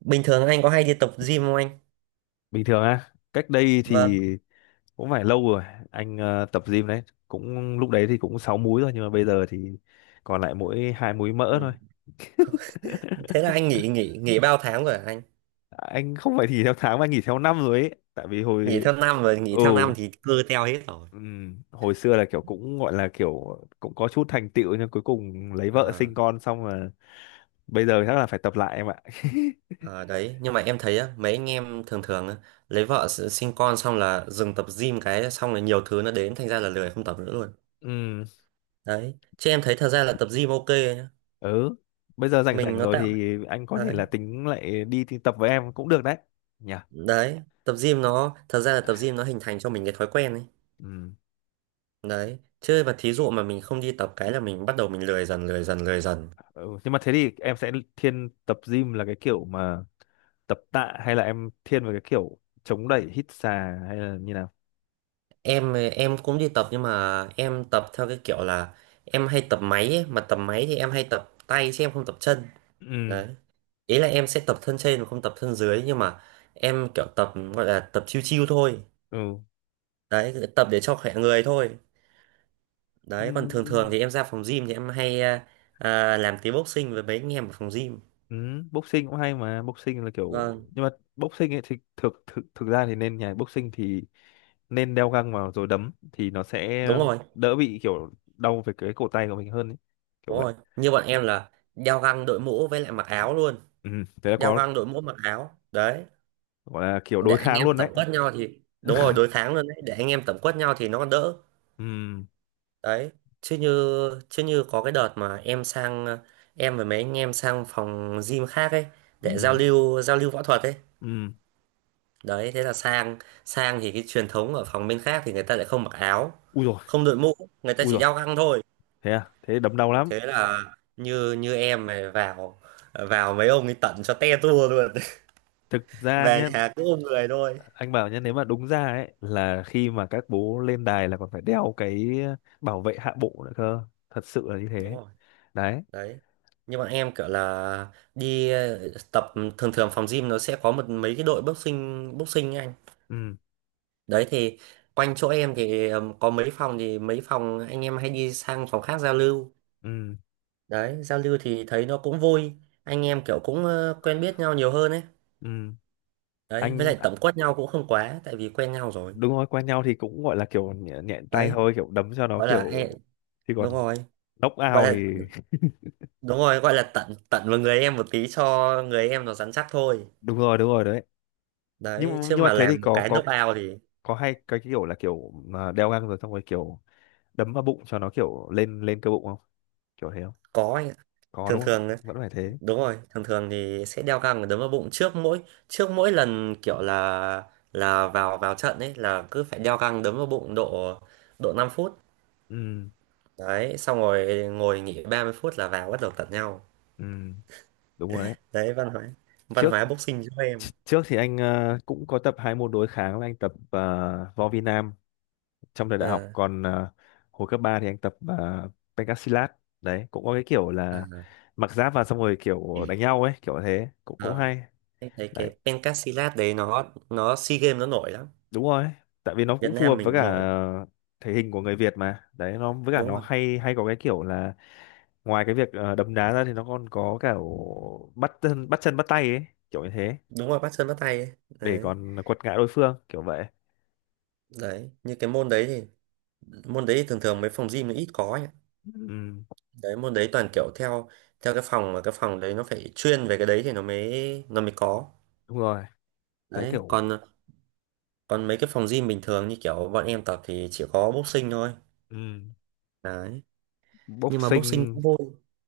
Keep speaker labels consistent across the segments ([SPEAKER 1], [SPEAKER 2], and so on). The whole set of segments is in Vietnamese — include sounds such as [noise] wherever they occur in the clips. [SPEAKER 1] Bình thường anh có hay đi tập gym không anh?
[SPEAKER 2] Bình thường á, cách đây
[SPEAKER 1] Vâng.
[SPEAKER 2] thì cũng phải lâu rồi. Anh tập gym đấy, cũng lúc đấy thì cũng sáu múi rồi nhưng mà bây giờ thì còn lại mỗi hai múi mỡ
[SPEAKER 1] Ừ.
[SPEAKER 2] thôi.
[SPEAKER 1] Thế là anh nghỉ nghỉ nghỉ bao tháng rồi hả anh?
[SPEAKER 2] Anh không phải nghỉ theo tháng mà anh nghỉ theo năm rồi ấy, tại vì
[SPEAKER 1] Nghỉ
[SPEAKER 2] hồi...
[SPEAKER 1] theo năm rồi, nghỉ
[SPEAKER 2] Ừ.
[SPEAKER 1] theo năm thì cơ teo hết rồi.
[SPEAKER 2] Hồi xưa là kiểu cũng gọi là kiểu cũng có chút thành tựu nhưng cuối cùng lấy vợ
[SPEAKER 1] Ờ,
[SPEAKER 2] sinh con xong là bây giờ chắc là phải tập lại em ạ. [laughs]
[SPEAKER 1] ờ, đấy, nhưng mà em thấy á, mấy anh em thường thường á, lấy vợ sinh con xong là dừng tập gym cái xong là nhiều thứ nó đến thành ra là lười không tập nữa luôn.
[SPEAKER 2] Ừ,
[SPEAKER 1] Đấy, chứ em thấy thật ra là tập gym ok nhá.
[SPEAKER 2] ừ. Bây giờ rảnh
[SPEAKER 1] Mình
[SPEAKER 2] rảnh
[SPEAKER 1] nó
[SPEAKER 2] rồi
[SPEAKER 1] tạo
[SPEAKER 2] thì anh có thể
[SPEAKER 1] đấy,
[SPEAKER 2] là tính lại đi tập với em cũng được đấy. Nhỉ.
[SPEAKER 1] đấy, tập gym nó thật ra là tập gym nó hình thành cho mình cái thói quen ấy.
[SPEAKER 2] Ừ.
[SPEAKER 1] Đấy, chứ mà thí dụ mà mình không đi tập cái là mình bắt đầu mình lười dần lười dần lười dần.
[SPEAKER 2] Ừ, nhưng mà thế thì em sẽ thiên tập gym là cái kiểu mà tập tạ hay là em thiên vào cái kiểu chống đẩy hít xà hay là như nào?
[SPEAKER 1] Em cũng đi tập nhưng mà em tập theo cái kiểu là em hay tập máy ấy. Mà tập máy thì em hay tập tay chứ em không tập chân.
[SPEAKER 2] Ừ,
[SPEAKER 1] Đấy, ý là em sẽ tập thân trên mà không tập thân dưới, nhưng mà em kiểu tập gọi là tập chiêu chiêu thôi.
[SPEAKER 2] ừ.
[SPEAKER 1] Đấy, tập để cho khỏe người thôi. Đấy, còn thường thường
[SPEAKER 2] Ừm.
[SPEAKER 1] thì em ra phòng gym thì em hay làm tí boxing với mấy anh em ở phòng gym.
[SPEAKER 2] Ừ. Boxing cũng hay mà boxing là kiểu,
[SPEAKER 1] Vâng.
[SPEAKER 2] nhưng mà boxing ấy thì thực thực thực ra thì nên nhà boxing thì nên đeo găng vào rồi đấm thì nó sẽ
[SPEAKER 1] Đúng rồi,
[SPEAKER 2] đỡ bị kiểu đau về cái cổ tay của mình hơn ấy. Kiểu
[SPEAKER 1] đúng
[SPEAKER 2] vậy.
[SPEAKER 1] rồi, như bọn em là đeo găng đội mũ với lại mặc áo luôn.
[SPEAKER 2] Ừ, thế là
[SPEAKER 1] Đeo
[SPEAKER 2] có
[SPEAKER 1] găng đội mũ mặc áo đấy
[SPEAKER 2] gọi là kiểu
[SPEAKER 1] để
[SPEAKER 2] đối
[SPEAKER 1] anh
[SPEAKER 2] kháng
[SPEAKER 1] em
[SPEAKER 2] luôn đấy.
[SPEAKER 1] tổng quất nhau thì đúng rồi, đối kháng luôn đấy để anh em tổng quất nhau thì nó còn đỡ.
[SPEAKER 2] Ừ,
[SPEAKER 1] Đấy, chứ như chứ như có cái đợt mà em sang em và mấy anh em sang phòng gym khác ấy
[SPEAKER 2] ừ,
[SPEAKER 1] để giao lưu võ thuật ấy.
[SPEAKER 2] ừ.
[SPEAKER 1] Đấy, thế là sang sang thì cái truyền thống ở phòng bên khác thì người ta lại không mặc áo,
[SPEAKER 2] Ui rồi,
[SPEAKER 1] không đội mũ, người ta
[SPEAKER 2] ui
[SPEAKER 1] chỉ
[SPEAKER 2] rồi.
[SPEAKER 1] đeo găng thôi.
[SPEAKER 2] Thế à, thế đấm đau lắm.
[SPEAKER 1] Thế là như như em này vào vào mấy ông ấy tận cho te tua luôn.
[SPEAKER 2] Thực
[SPEAKER 1] [laughs]
[SPEAKER 2] ra
[SPEAKER 1] Về
[SPEAKER 2] nhé,
[SPEAKER 1] nhà cứ ôm người thôi.
[SPEAKER 2] anh bảo nhé, nếu mà đúng ra ấy là khi mà các bố lên đài là còn phải đeo cái bảo vệ hạ bộ nữa cơ, thật sự là như
[SPEAKER 1] Đúng
[SPEAKER 2] thế.
[SPEAKER 1] rồi
[SPEAKER 2] Đấy.
[SPEAKER 1] đấy, như bọn em kiểu là đi tập thường thường phòng gym nó sẽ có một mấy cái đội boxing boxing ấy anh.
[SPEAKER 2] Ừ,
[SPEAKER 1] Đấy thì quanh chỗ em thì có mấy phòng thì mấy phòng anh em hay đi sang phòng khác giao lưu.
[SPEAKER 2] ừ,
[SPEAKER 1] Đấy, giao lưu thì thấy nó cũng vui, anh em kiểu cũng quen biết nhau nhiều hơn ấy.
[SPEAKER 2] ừ.
[SPEAKER 1] Đấy, với
[SPEAKER 2] Anh
[SPEAKER 1] lại
[SPEAKER 2] à,
[SPEAKER 1] tẩm quất nhau cũng không quá tại vì quen nhau rồi.
[SPEAKER 2] đúng rồi, quen nhau thì cũng gọi là kiểu nhẹ, nhẹ tay
[SPEAKER 1] Đấy,
[SPEAKER 2] thôi, kiểu đấm cho nó
[SPEAKER 1] gọi là
[SPEAKER 2] kiểu thì còn
[SPEAKER 1] đúng rồi,
[SPEAKER 2] knock
[SPEAKER 1] gọi
[SPEAKER 2] out thì.
[SPEAKER 1] là
[SPEAKER 2] [laughs]
[SPEAKER 1] đúng rồi, gọi là tận tận vào người em một tí cho người em nó rắn chắc thôi.
[SPEAKER 2] Đúng rồi, đúng rồi đấy.
[SPEAKER 1] Đấy,
[SPEAKER 2] nhưng
[SPEAKER 1] chứ
[SPEAKER 2] nhưng mà
[SPEAKER 1] mà
[SPEAKER 2] thế thì
[SPEAKER 1] làm một
[SPEAKER 2] có
[SPEAKER 1] cái
[SPEAKER 2] có
[SPEAKER 1] knock out thì
[SPEAKER 2] có hay cái kiểu là kiểu mà đeo găng rồi xong rồi kiểu đấm vào bụng cho nó kiểu lên lên cơ bụng không, kiểu thế không?
[SPEAKER 1] có.
[SPEAKER 2] Có
[SPEAKER 1] Thường
[SPEAKER 2] đúng
[SPEAKER 1] thường
[SPEAKER 2] không,
[SPEAKER 1] ấy,
[SPEAKER 2] vẫn phải thế.
[SPEAKER 1] đúng rồi thường thường thì sẽ đeo găng và đấm vào bụng trước mỗi lần kiểu là vào vào trận ấy là cứ phải đeo găng đấm vào bụng độ độ 5 phút.
[SPEAKER 2] Ừ,
[SPEAKER 1] Đấy, xong rồi ngồi nghỉ 30 phút là vào bắt đầu tận nhau.
[SPEAKER 2] ừ. Đúng rồi đấy.
[SPEAKER 1] Đấy, văn hóa văn
[SPEAKER 2] trước
[SPEAKER 1] hóa boxing giúp em.
[SPEAKER 2] trước thì anh cũng có tập hai môn đối kháng, là anh tập võ Việt Nam trong thời đại học,
[SPEAKER 1] ờ
[SPEAKER 2] còn hồi cấp 3 thì anh tập pencak. Đấy cũng có cái kiểu
[SPEAKER 1] ờ
[SPEAKER 2] là mặc giáp vào xong rồi kiểu đánh nhau ấy, kiểu thế cũng cũng
[SPEAKER 1] ờ.
[SPEAKER 2] hay.
[SPEAKER 1] Em thấy
[SPEAKER 2] Đấy,
[SPEAKER 1] cái pencasilat đấy nó SEA Games nó nổi lắm.
[SPEAKER 2] đúng rồi, tại vì nó
[SPEAKER 1] Việt
[SPEAKER 2] cũng phù hợp
[SPEAKER 1] Nam
[SPEAKER 2] với
[SPEAKER 1] mình
[SPEAKER 2] cả
[SPEAKER 1] nổi
[SPEAKER 2] thể hình của người Việt mà đấy, nó với cả
[SPEAKER 1] đúng
[SPEAKER 2] nó
[SPEAKER 1] rồi,
[SPEAKER 2] hay, hay có cái kiểu là ngoài cái việc đấm đá ra thì nó còn có cả bắt chân bắt tay ấy, kiểu như thế,
[SPEAKER 1] đúng rồi bắt chân bắt tay ấy.
[SPEAKER 2] để
[SPEAKER 1] Đấy,
[SPEAKER 2] còn quật ngã đối phương kiểu vậy.
[SPEAKER 1] đấy như cái môn đấy thì thường thường mấy phòng gym nó ít có ấy.
[SPEAKER 2] Ừ.
[SPEAKER 1] Đấy, môn đấy toàn kiểu theo theo cái phòng mà cái phòng đấy nó phải chuyên về cái đấy thì nó mới có.
[SPEAKER 2] Đúng rồi, sẽ
[SPEAKER 1] Đấy,
[SPEAKER 2] kiểu.
[SPEAKER 1] còn còn mấy cái phòng gym bình thường như kiểu bọn em tập thì chỉ có boxing thôi.
[SPEAKER 2] Ừ,
[SPEAKER 1] Đấy, nhưng mà boxing
[SPEAKER 2] boxing.
[SPEAKER 1] cũng vui.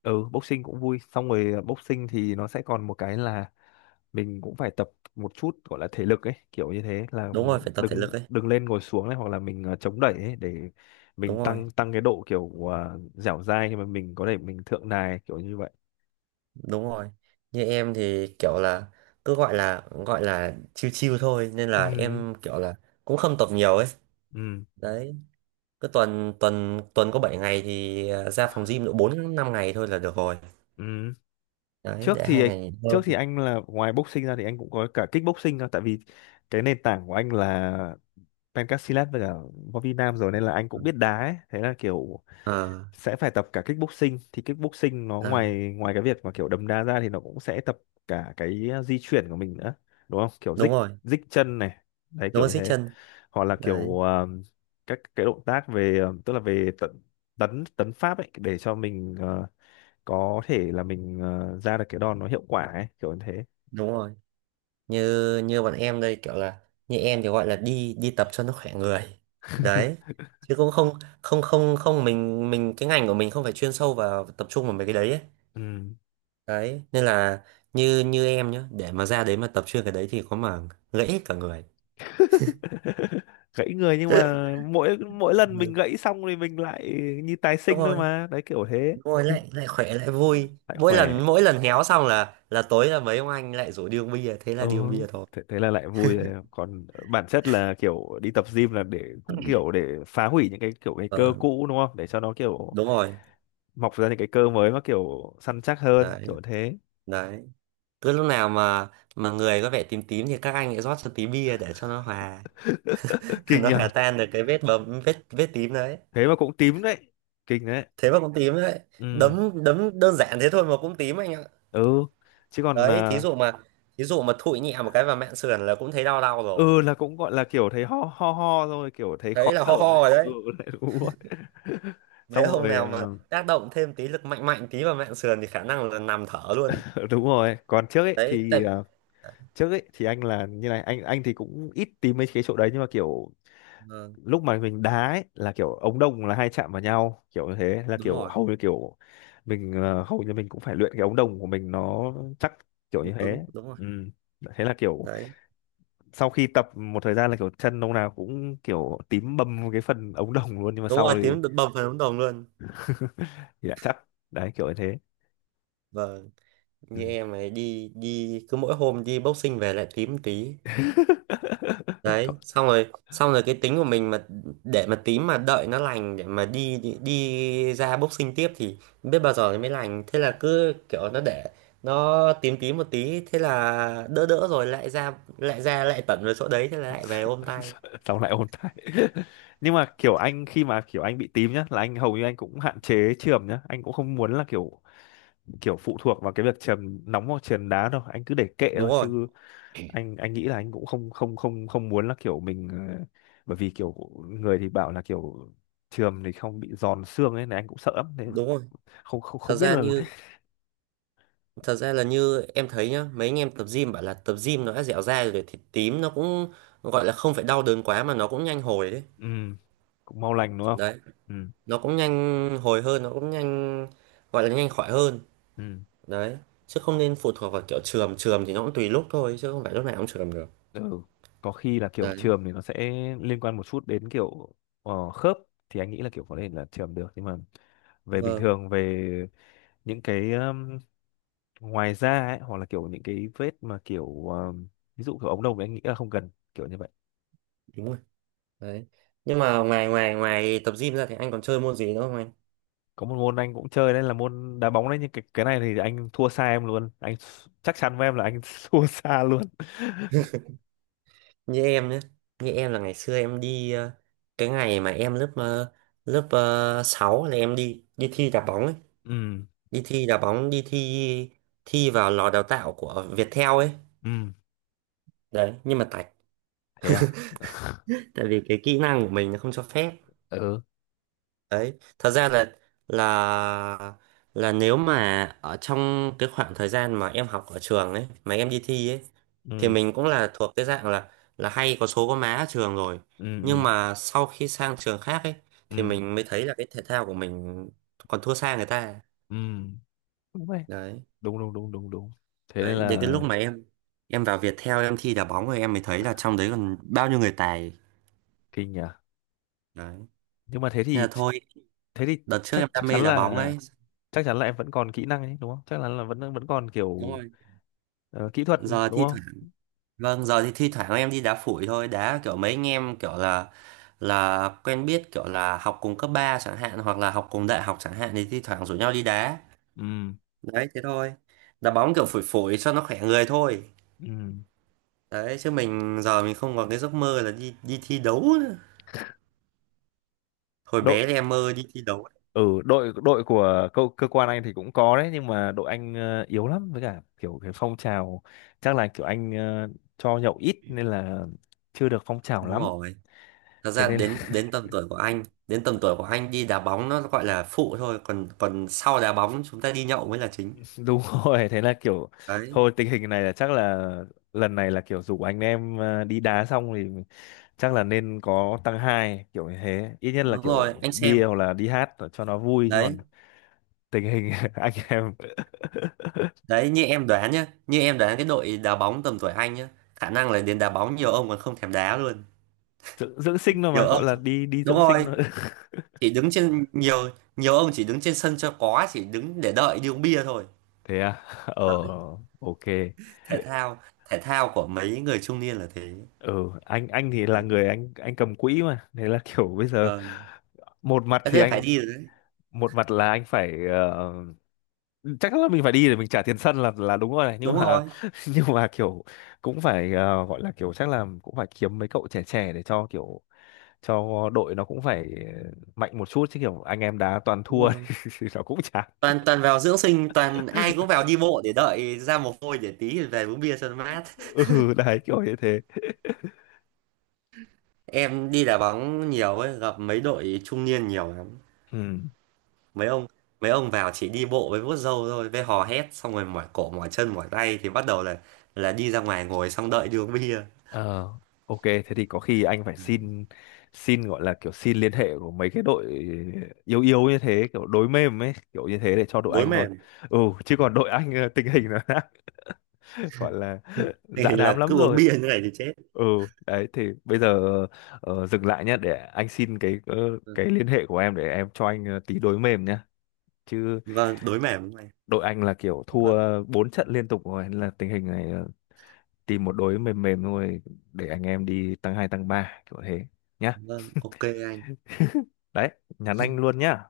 [SPEAKER 2] Ừ, boxing cũng vui. Xong rồi boxing thì nó sẽ còn một cái là mình cũng phải tập một chút gọi là thể lực ấy, kiểu như thế là
[SPEAKER 1] Đúng rồi phải tập thể lực
[SPEAKER 2] đứng
[SPEAKER 1] ấy,
[SPEAKER 2] đứng lên ngồi xuống này, hoặc là mình chống đẩy ấy, để
[SPEAKER 1] đúng
[SPEAKER 2] mình
[SPEAKER 1] rồi,
[SPEAKER 2] tăng tăng cái độ kiểu dẻo dai, khi mà mình có thể mình thượng đài kiểu như vậy.
[SPEAKER 1] đúng rồi. Như em thì kiểu là cứ gọi là chill chill thôi nên là
[SPEAKER 2] Ừ,
[SPEAKER 1] em kiểu là cũng không tập nhiều ấy.
[SPEAKER 2] ừ,
[SPEAKER 1] Đấy, cứ tuần tuần tuần có 7 ngày thì ra phòng gym độ 4 5 ngày thôi là được rồi.
[SPEAKER 2] ừ.
[SPEAKER 1] Đấy,
[SPEAKER 2] trước
[SPEAKER 1] để
[SPEAKER 2] thì
[SPEAKER 1] hai ngày nghỉ
[SPEAKER 2] trước thì
[SPEAKER 1] ngơi.
[SPEAKER 2] anh là ngoài boxing ra thì anh cũng có cả kickboxing cơ, tại vì cái nền tảng của anh là Ben Casillas với cả Võ Vi Nam rồi nên là anh cũng biết đá ấy. Thế là kiểu
[SPEAKER 1] Ờ,
[SPEAKER 2] sẽ phải tập cả kickboxing. Thì kickboxing nó
[SPEAKER 1] à,
[SPEAKER 2] ngoài ngoài cái việc mà kiểu đấm đá ra thì nó cũng sẽ tập cả cái di chuyển của mình nữa, đúng không, kiểu
[SPEAKER 1] đúng
[SPEAKER 2] dích
[SPEAKER 1] rồi,
[SPEAKER 2] dích chân này, đấy
[SPEAKER 1] nó
[SPEAKER 2] kiểu
[SPEAKER 1] có
[SPEAKER 2] như
[SPEAKER 1] xích
[SPEAKER 2] thế.
[SPEAKER 1] chân
[SPEAKER 2] Hoặc là
[SPEAKER 1] đấy,
[SPEAKER 2] kiểu các cái động tác về tức là về tận tấn tấn pháp ấy, để cho mình có thể là mình ra được cái đòn nó hiệu quả ấy, kiểu như thế.
[SPEAKER 1] đúng rồi. Như như bọn em đây kiểu là như em thì gọi là đi đi tập cho nó khỏe người. Đấy,
[SPEAKER 2] [laughs]
[SPEAKER 1] chứ cũng không không không không mình mình cái ngành của mình không phải chuyên sâu vào tập trung vào mấy cái đấy ấy.
[SPEAKER 2] Ừ.
[SPEAKER 1] Đấy nên là như như em nhá, để mà ra đấy mà tập chuyên cái đấy thì có mà gãy hết cả người.
[SPEAKER 2] [laughs] Gãy người, nhưng
[SPEAKER 1] [laughs]
[SPEAKER 2] mà mỗi mỗi lần mình
[SPEAKER 1] Ừ,
[SPEAKER 2] gãy xong thì mình lại như tái
[SPEAKER 1] đúng
[SPEAKER 2] sinh thôi
[SPEAKER 1] rồi,
[SPEAKER 2] mà, đấy kiểu thế.
[SPEAKER 1] đúng rồi lại
[SPEAKER 2] [laughs]
[SPEAKER 1] lại khỏe lại vui
[SPEAKER 2] Lại khỏe.
[SPEAKER 1] mỗi lần héo xong là tối là mấy ông anh lại rủ đi uống bia thế là
[SPEAKER 2] Ừ,
[SPEAKER 1] đi uống bia thôi.
[SPEAKER 2] thế là lại vui rồi. Còn bản chất là kiểu đi tập gym là để cũng kiểu để phá hủy những cái kiểu cái cơ
[SPEAKER 1] Vâng,
[SPEAKER 2] cũ, đúng không, để cho nó kiểu
[SPEAKER 1] đúng rồi
[SPEAKER 2] mọc ra những cái cơ mới mà kiểu săn chắc hơn,
[SPEAKER 1] đấy.
[SPEAKER 2] kiểu thế.
[SPEAKER 1] Đấy cứ lúc nào mà người có vẻ tím tím thì các anh lại rót cho tí bia để cho nó hòa.
[SPEAKER 2] [laughs]
[SPEAKER 1] [laughs]
[SPEAKER 2] Kinh
[SPEAKER 1] Nó hòa
[SPEAKER 2] nhờ.
[SPEAKER 1] tan được cái vết bầm vết vết tím đấy.
[SPEAKER 2] Thế mà cũng tím đấy, kinh đấy.
[SPEAKER 1] Thế mà cũng tím đấy.
[SPEAKER 2] Ừ,
[SPEAKER 1] Đấm đấm đơn giản thế thôi mà cũng tím anh ạ.
[SPEAKER 2] ừ. Chứ còn
[SPEAKER 1] Đấy, thí
[SPEAKER 2] à,
[SPEAKER 1] dụ mà thí dụ mà thụi nhẹ một cái vào mạn sườn là cũng thấy đau đau rồi.
[SPEAKER 2] ừ là cũng gọi là kiểu thấy ho ho ho rồi, kiểu thấy khó
[SPEAKER 1] Thấy là
[SPEAKER 2] thở
[SPEAKER 1] ho
[SPEAKER 2] đấy.
[SPEAKER 1] ho rồi
[SPEAKER 2] Ừ.
[SPEAKER 1] đấy.
[SPEAKER 2] [laughs] Đấy, đúng rồi. [laughs]
[SPEAKER 1] Mấy
[SPEAKER 2] Xong
[SPEAKER 1] ông
[SPEAKER 2] rồi
[SPEAKER 1] nào mà tác động thêm tí lực mạnh mạnh tí vào mạn sườn thì khả năng là nằm thở
[SPEAKER 2] ờ,
[SPEAKER 1] luôn.
[SPEAKER 2] [laughs] đúng rồi, còn trước ấy
[SPEAKER 1] Đấy tại.
[SPEAKER 2] thì ờ, trước ấy thì anh là như này, anh thì cũng ít tìm mấy cái chỗ đấy, nhưng mà kiểu
[SPEAKER 1] Vâng,
[SPEAKER 2] lúc mà mình đá ấy là kiểu ống đồng là hay chạm vào nhau, kiểu như thế là
[SPEAKER 1] đúng
[SPEAKER 2] kiểu
[SPEAKER 1] rồi
[SPEAKER 2] hầu như kiểu mình hầu như mình cũng phải luyện cái ống đồng của mình nó chắc, kiểu
[SPEAKER 1] nó
[SPEAKER 2] như
[SPEAKER 1] cứng,
[SPEAKER 2] thế.
[SPEAKER 1] đúng rồi.
[SPEAKER 2] Ừ, thế là kiểu
[SPEAKER 1] Đấy
[SPEAKER 2] sau khi tập một thời gian là kiểu chân ông nào cũng kiểu tím bầm cái phần ống đồng luôn, nhưng mà
[SPEAKER 1] đúng rồi
[SPEAKER 2] sau thì
[SPEAKER 1] tím bầm phần ống đồng luôn.
[SPEAKER 2] dạ chắc, đấy kiểu như thế.
[SPEAKER 1] Vâng.
[SPEAKER 2] Ừ.
[SPEAKER 1] Như em ấy đi đi cứ mỗi hôm đi boxing về lại tím một tí.
[SPEAKER 2] [laughs] Thôi.
[SPEAKER 1] Đấy, xong rồi cái tính của mình mà để mà tím mà đợi nó lành để mà đi đi ra boxing tiếp thì biết bao giờ nó mới lành, thế là cứ kiểu nó để nó tím tím một tí thế là đỡ đỡ rồi lại ra lại tẩn vào chỗ đấy thế là lại về ôm
[SPEAKER 2] [laughs]
[SPEAKER 1] tay.
[SPEAKER 2] Xong lại ôn lại. [laughs] Nhưng mà kiểu anh khi mà kiểu anh bị tím nhá là anh hầu như anh cũng hạn chế chườm nhá, anh cũng không muốn là kiểu, kiểu phụ thuộc vào cái việc chườm nóng hoặc chườm đá đâu, anh cứ để kệ
[SPEAKER 1] Đúng
[SPEAKER 2] thôi
[SPEAKER 1] rồi,
[SPEAKER 2] chứ anh nghĩ là anh cũng không không không không muốn là kiểu mình bởi vì kiểu người thì bảo là kiểu chườm thì không bị giòn xương ấy này, anh cũng sợ lắm nên
[SPEAKER 1] đúng rồi.
[SPEAKER 2] không không
[SPEAKER 1] Thật
[SPEAKER 2] không biết
[SPEAKER 1] ra
[SPEAKER 2] là.
[SPEAKER 1] như thật ra là như em thấy nhá, mấy anh em tập gym bảo là tập gym nó đã dẻo dai rồi thì tím nó cũng gọi là không phải đau đớn quá mà nó cũng nhanh hồi đấy.
[SPEAKER 2] Ừ, cũng mau lành đúng không.
[SPEAKER 1] Đấy,
[SPEAKER 2] Ừ,
[SPEAKER 1] nó cũng nhanh hồi hơn, nó cũng nhanh gọi là nhanh khỏi hơn.
[SPEAKER 2] ừ.
[SPEAKER 1] Đấy, chứ không nên phụ thuộc vào kiểu chườm, chườm thì nó cũng tùy lúc thôi chứ không phải lúc nào cũng chườm được.
[SPEAKER 2] Ừ. Có khi là kiểu
[SPEAKER 1] Đấy,
[SPEAKER 2] trường thì nó sẽ liên quan một chút đến kiểu khớp, thì anh nghĩ là kiểu có thể là trường được, nhưng mà về bình
[SPEAKER 1] vâng,
[SPEAKER 2] thường, về những cái ngoài da ấy, hoặc là kiểu những cái vết mà kiểu ví dụ kiểu ống đồng thì anh nghĩ là không cần kiểu như vậy.
[SPEAKER 1] đúng rồi đấy. Nhưng mà ngoài ngoài ngoài tập gym ra thì anh còn chơi môn gì nữa không anh?
[SPEAKER 2] Có một môn anh cũng chơi đấy, là môn đá bóng đấy, nhưng cái này thì anh thua xa em luôn, chắc chắn với em là anh [laughs] thua xa luôn.
[SPEAKER 1] Như em nhé, như em là ngày xưa em đi cái ngày mà em lớp lớp 6 là em đi đi thi đá bóng ấy,
[SPEAKER 2] [laughs] Ừ,
[SPEAKER 1] đi thi đá bóng, đi thi thi vào lò đào tạo của Viettel ấy.
[SPEAKER 2] ừ.
[SPEAKER 1] Đấy, nhưng mà tại
[SPEAKER 2] Thế à.
[SPEAKER 1] tại vì cái kỹ năng của mình nó không cho phép.
[SPEAKER 2] Ừ,
[SPEAKER 1] Đấy, thật ra là là là nếu mà ở trong cái khoảng thời gian mà em học ở trường ấy mà em đi thi ấy thì
[SPEAKER 2] ừ,
[SPEAKER 1] mình cũng là thuộc cái dạng là hay có số có má ở trường rồi.
[SPEAKER 2] ừ,
[SPEAKER 1] Nhưng
[SPEAKER 2] ừ,
[SPEAKER 1] mà sau khi sang trường khác ấy thì
[SPEAKER 2] ừ,
[SPEAKER 1] mình mới thấy là cái thể thao của mình còn thua xa người ta.
[SPEAKER 2] ừ, ừ.
[SPEAKER 1] Đấy,
[SPEAKER 2] Đúng đúng đúng đúng đúng, thế nên
[SPEAKER 1] đấy đến cái
[SPEAKER 2] là
[SPEAKER 1] lúc mà em vào Viettel em thi đá bóng rồi em mới thấy là trong đấy còn bao nhiêu người tài.
[SPEAKER 2] kinh nhỉ.
[SPEAKER 1] Đấy
[SPEAKER 2] Nhưng mà thế
[SPEAKER 1] nên
[SPEAKER 2] thì
[SPEAKER 1] là thôi,
[SPEAKER 2] thế thì
[SPEAKER 1] đợt trước
[SPEAKER 2] chắc
[SPEAKER 1] em đam mê đá bóng ấy,
[SPEAKER 2] chắc chắn là em vẫn còn kỹ năng ấy đúng không, chắc chắn là vẫn vẫn còn
[SPEAKER 1] đúng
[SPEAKER 2] kiểu
[SPEAKER 1] rồi.
[SPEAKER 2] kỹ thuật,
[SPEAKER 1] Giờ
[SPEAKER 2] đúng
[SPEAKER 1] thi.
[SPEAKER 2] không.
[SPEAKER 1] Vâng, giờ thì thi thoảng em đi đá phủi thôi, đá kiểu mấy anh em kiểu là quen biết kiểu là học cùng cấp 3 chẳng hạn hoặc là học cùng đại học chẳng hạn thì thi thoảng rủ nhau đi đá.
[SPEAKER 2] Ừ,
[SPEAKER 1] Đấy thế thôi. Đá bóng kiểu phủi phủi cho nó khỏe người thôi.
[SPEAKER 2] ừ.
[SPEAKER 1] Đấy chứ mình giờ mình không còn cái giấc mơ là đi đi thi đấu nữa. Hồi
[SPEAKER 2] đội
[SPEAKER 1] bé thì em mơ đi thi đấu.
[SPEAKER 2] ở đội đội của cơ quan anh thì cũng có đấy, nhưng mà đội anh yếu lắm, với cả kiểu cái phong trào chắc là kiểu anh cho nhậu ít nên là chưa được phong trào
[SPEAKER 1] Đúng
[SPEAKER 2] lắm.
[SPEAKER 1] rồi. Thật
[SPEAKER 2] Thế
[SPEAKER 1] ra
[SPEAKER 2] nên
[SPEAKER 1] đến đến tầm tuổi của anh, đến tầm tuổi của anh đi đá bóng nó gọi là phụ thôi, còn còn sau đá bóng chúng ta đi nhậu mới là chính.
[SPEAKER 2] đúng [laughs] rồi, thế là kiểu
[SPEAKER 1] Đấy,
[SPEAKER 2] thôi, tình hình này là chắc là lần này là kiểu rủ anh em đi đá xong thì chắc là nên có tăng hai kiểu như thế, ít nhất là
[SPEAKER 1] đúng rồi,
[SPEAKER 2] kiểu
[SPEAKER 1] anh
[SPEAKER 2] bia
[SPEAKER 1] xem.
[SPEAKER 2] hoặc là đi hát cho nó vui, chứ còn
[SPEAKER 1] Đấy,
[SPEAKER 2] tình hình [laughs] anh em
[SPEAKER 1] đấy như em đoán nhá, như em đoán cái đội đá bóng tầm tuổi anh nhá, khả năng là đến đá bóng nhiều ông còn không thèm đá luôn.
[SPEAKER 2] dưỡng sinh thôi,
[SPEAKER 1] Nhiều
[SPEAKER 2] mà
[SPEAKER 1] ông
[SPEAKER 2] gọi là đi đi
[SPEAKER 1] đúng
[SPEAKER 2] dưỡng sinh
[SPEAKER 1] rồi,
[SPEAKER 2] thôi.
[SPEAKER 1] chỉ đứng trên nhiều nhiều ông chỉ đứng trên sân cho có, chỉ đứng để đợi đi uống bia thôi.
[SPEAKER 2] [laughs] Thế à. Ờ.
[SPEAKER 1] Đó,
[SPEAKER 2] OK.
[SPEAKER 1] thể thao của mấy người trung niên là thế.
[SPEAKER 2] Ừ. Anh thì là
[SPEAKER 1] Đấy.
[SPEAKER 2] người anh cầm quỹ mà, thế là kiểu bây giờ
[SPEAKER 1] Vâng.
[SPEAKER 2] một mặt
[SPEAKER 1] Thế
[SPEAKER 2] thì
[SPEAKER 1] nên phải
[SPEAKER 2] anh
[SPEAKER 1] đi rồi đấy.
[SPEAKER 2] một mặt là anh phải chắc là mình phải đi để mình trả tiền sân là đúng rồi này, nhưng
[SPEAKER 1] Đúng
[SPEAKER 2] mà
[SPEAKER 1] rồi,
[SPEAKER 2] [laughs] nhưng mà kiểu cũng phải gọi là kiểu chắc là cũng phải kiếm mấy cậu trẻ trẻ để cho kiểu cho đội nó cũng phải mạnh một chút, chứ kiểu anh em đá toàn
[SPEAKER 1] đúng
[SPEAKER 2] thua
[SPEAKER 1] rồi.
[SPEAKER 2] [laughs] thì nó cũng chán.
[SPEAKER 1] Toàn toàn vào dưỡng sinh, toàn ai cũng vào đi bộ để đợi ra mồ hôi để tí về uống bia cho nó mát.
[SPEAKER 2] [laughs] Ừ, đấy kiểu như thế. [laughs]
[SPEAKER 1] Em đi đá bóng nhiều ấy, gặp mấy đội trung niên nhiều lắm.
[SPEAKER 2] Ừ.
[SPEAKER 1] mấy ông mấy ông vào chỉ đi bộ với vuốt râu thôi với hò hét xong rồi mỏi cổ mỏi chân mỏi tay thì bắt đầu là đi ra ngoài ngồi xong đợi đi uống bia.
[SPEAKER 2] Ờ. OK. Thế thì có khi anh phải xin xin gọi là kiểu xin liên hệ của mấy cái đội yếu yếu như thế, kiểu đối mềm ấy, kiểu như thế để cho đội
[SPEAKER 1] Đối
[SPEAKER 2] anh thôi.
[SPEAKER 1] mềm,
[SPEAKER 2] Ừ. Chứ còn đội anh tình hình nó đã [laughs] gọi là
[SPEAKER 1] tình
[SPEAKER 2] dã
[SPEAKER 1] hình
[SPEAKER 2] đám
[SPEAKER 1] là
[SPEAKER 2] lắm
[SPEAKER 1] cứ uống
[SPEAKER 2] rồi.
[SPEAKER 1] bia như này thì chết.
[SPEAKER 2] Ừ, đấy thì bây giờ dừng lại nhé, để anh xin cái
[SPEAKER 1] Ừ.
[SPEAKER 2] cái liên hệ của em, để em cho anh tí đối mềm nhá. Chứ
[SPEAKER 1] Vâng, đối mềm đúng này.
[SPEAKER 2] đội anh là kiểu thua
[SPEAKER 1] Vâng,
[SPEAKER 2] bốn trận liên tục rồi nên là tình hình này tìm một đối mềm mềm thôi, để anh em đi tăng hai tăng ba kiểu thế nhá.
[SPEAKER 1] vâng ok anh.
[SPEAKER 2] Đấy, nhắn anh luôn nhá.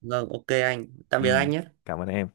[SPEAKER 1] Vâng ok anh, tạm
[SPEAKER 2] Ừ,
[SPEAKER 1] biệt anh nhé.
[SPEAKER 2] cảm ơn em.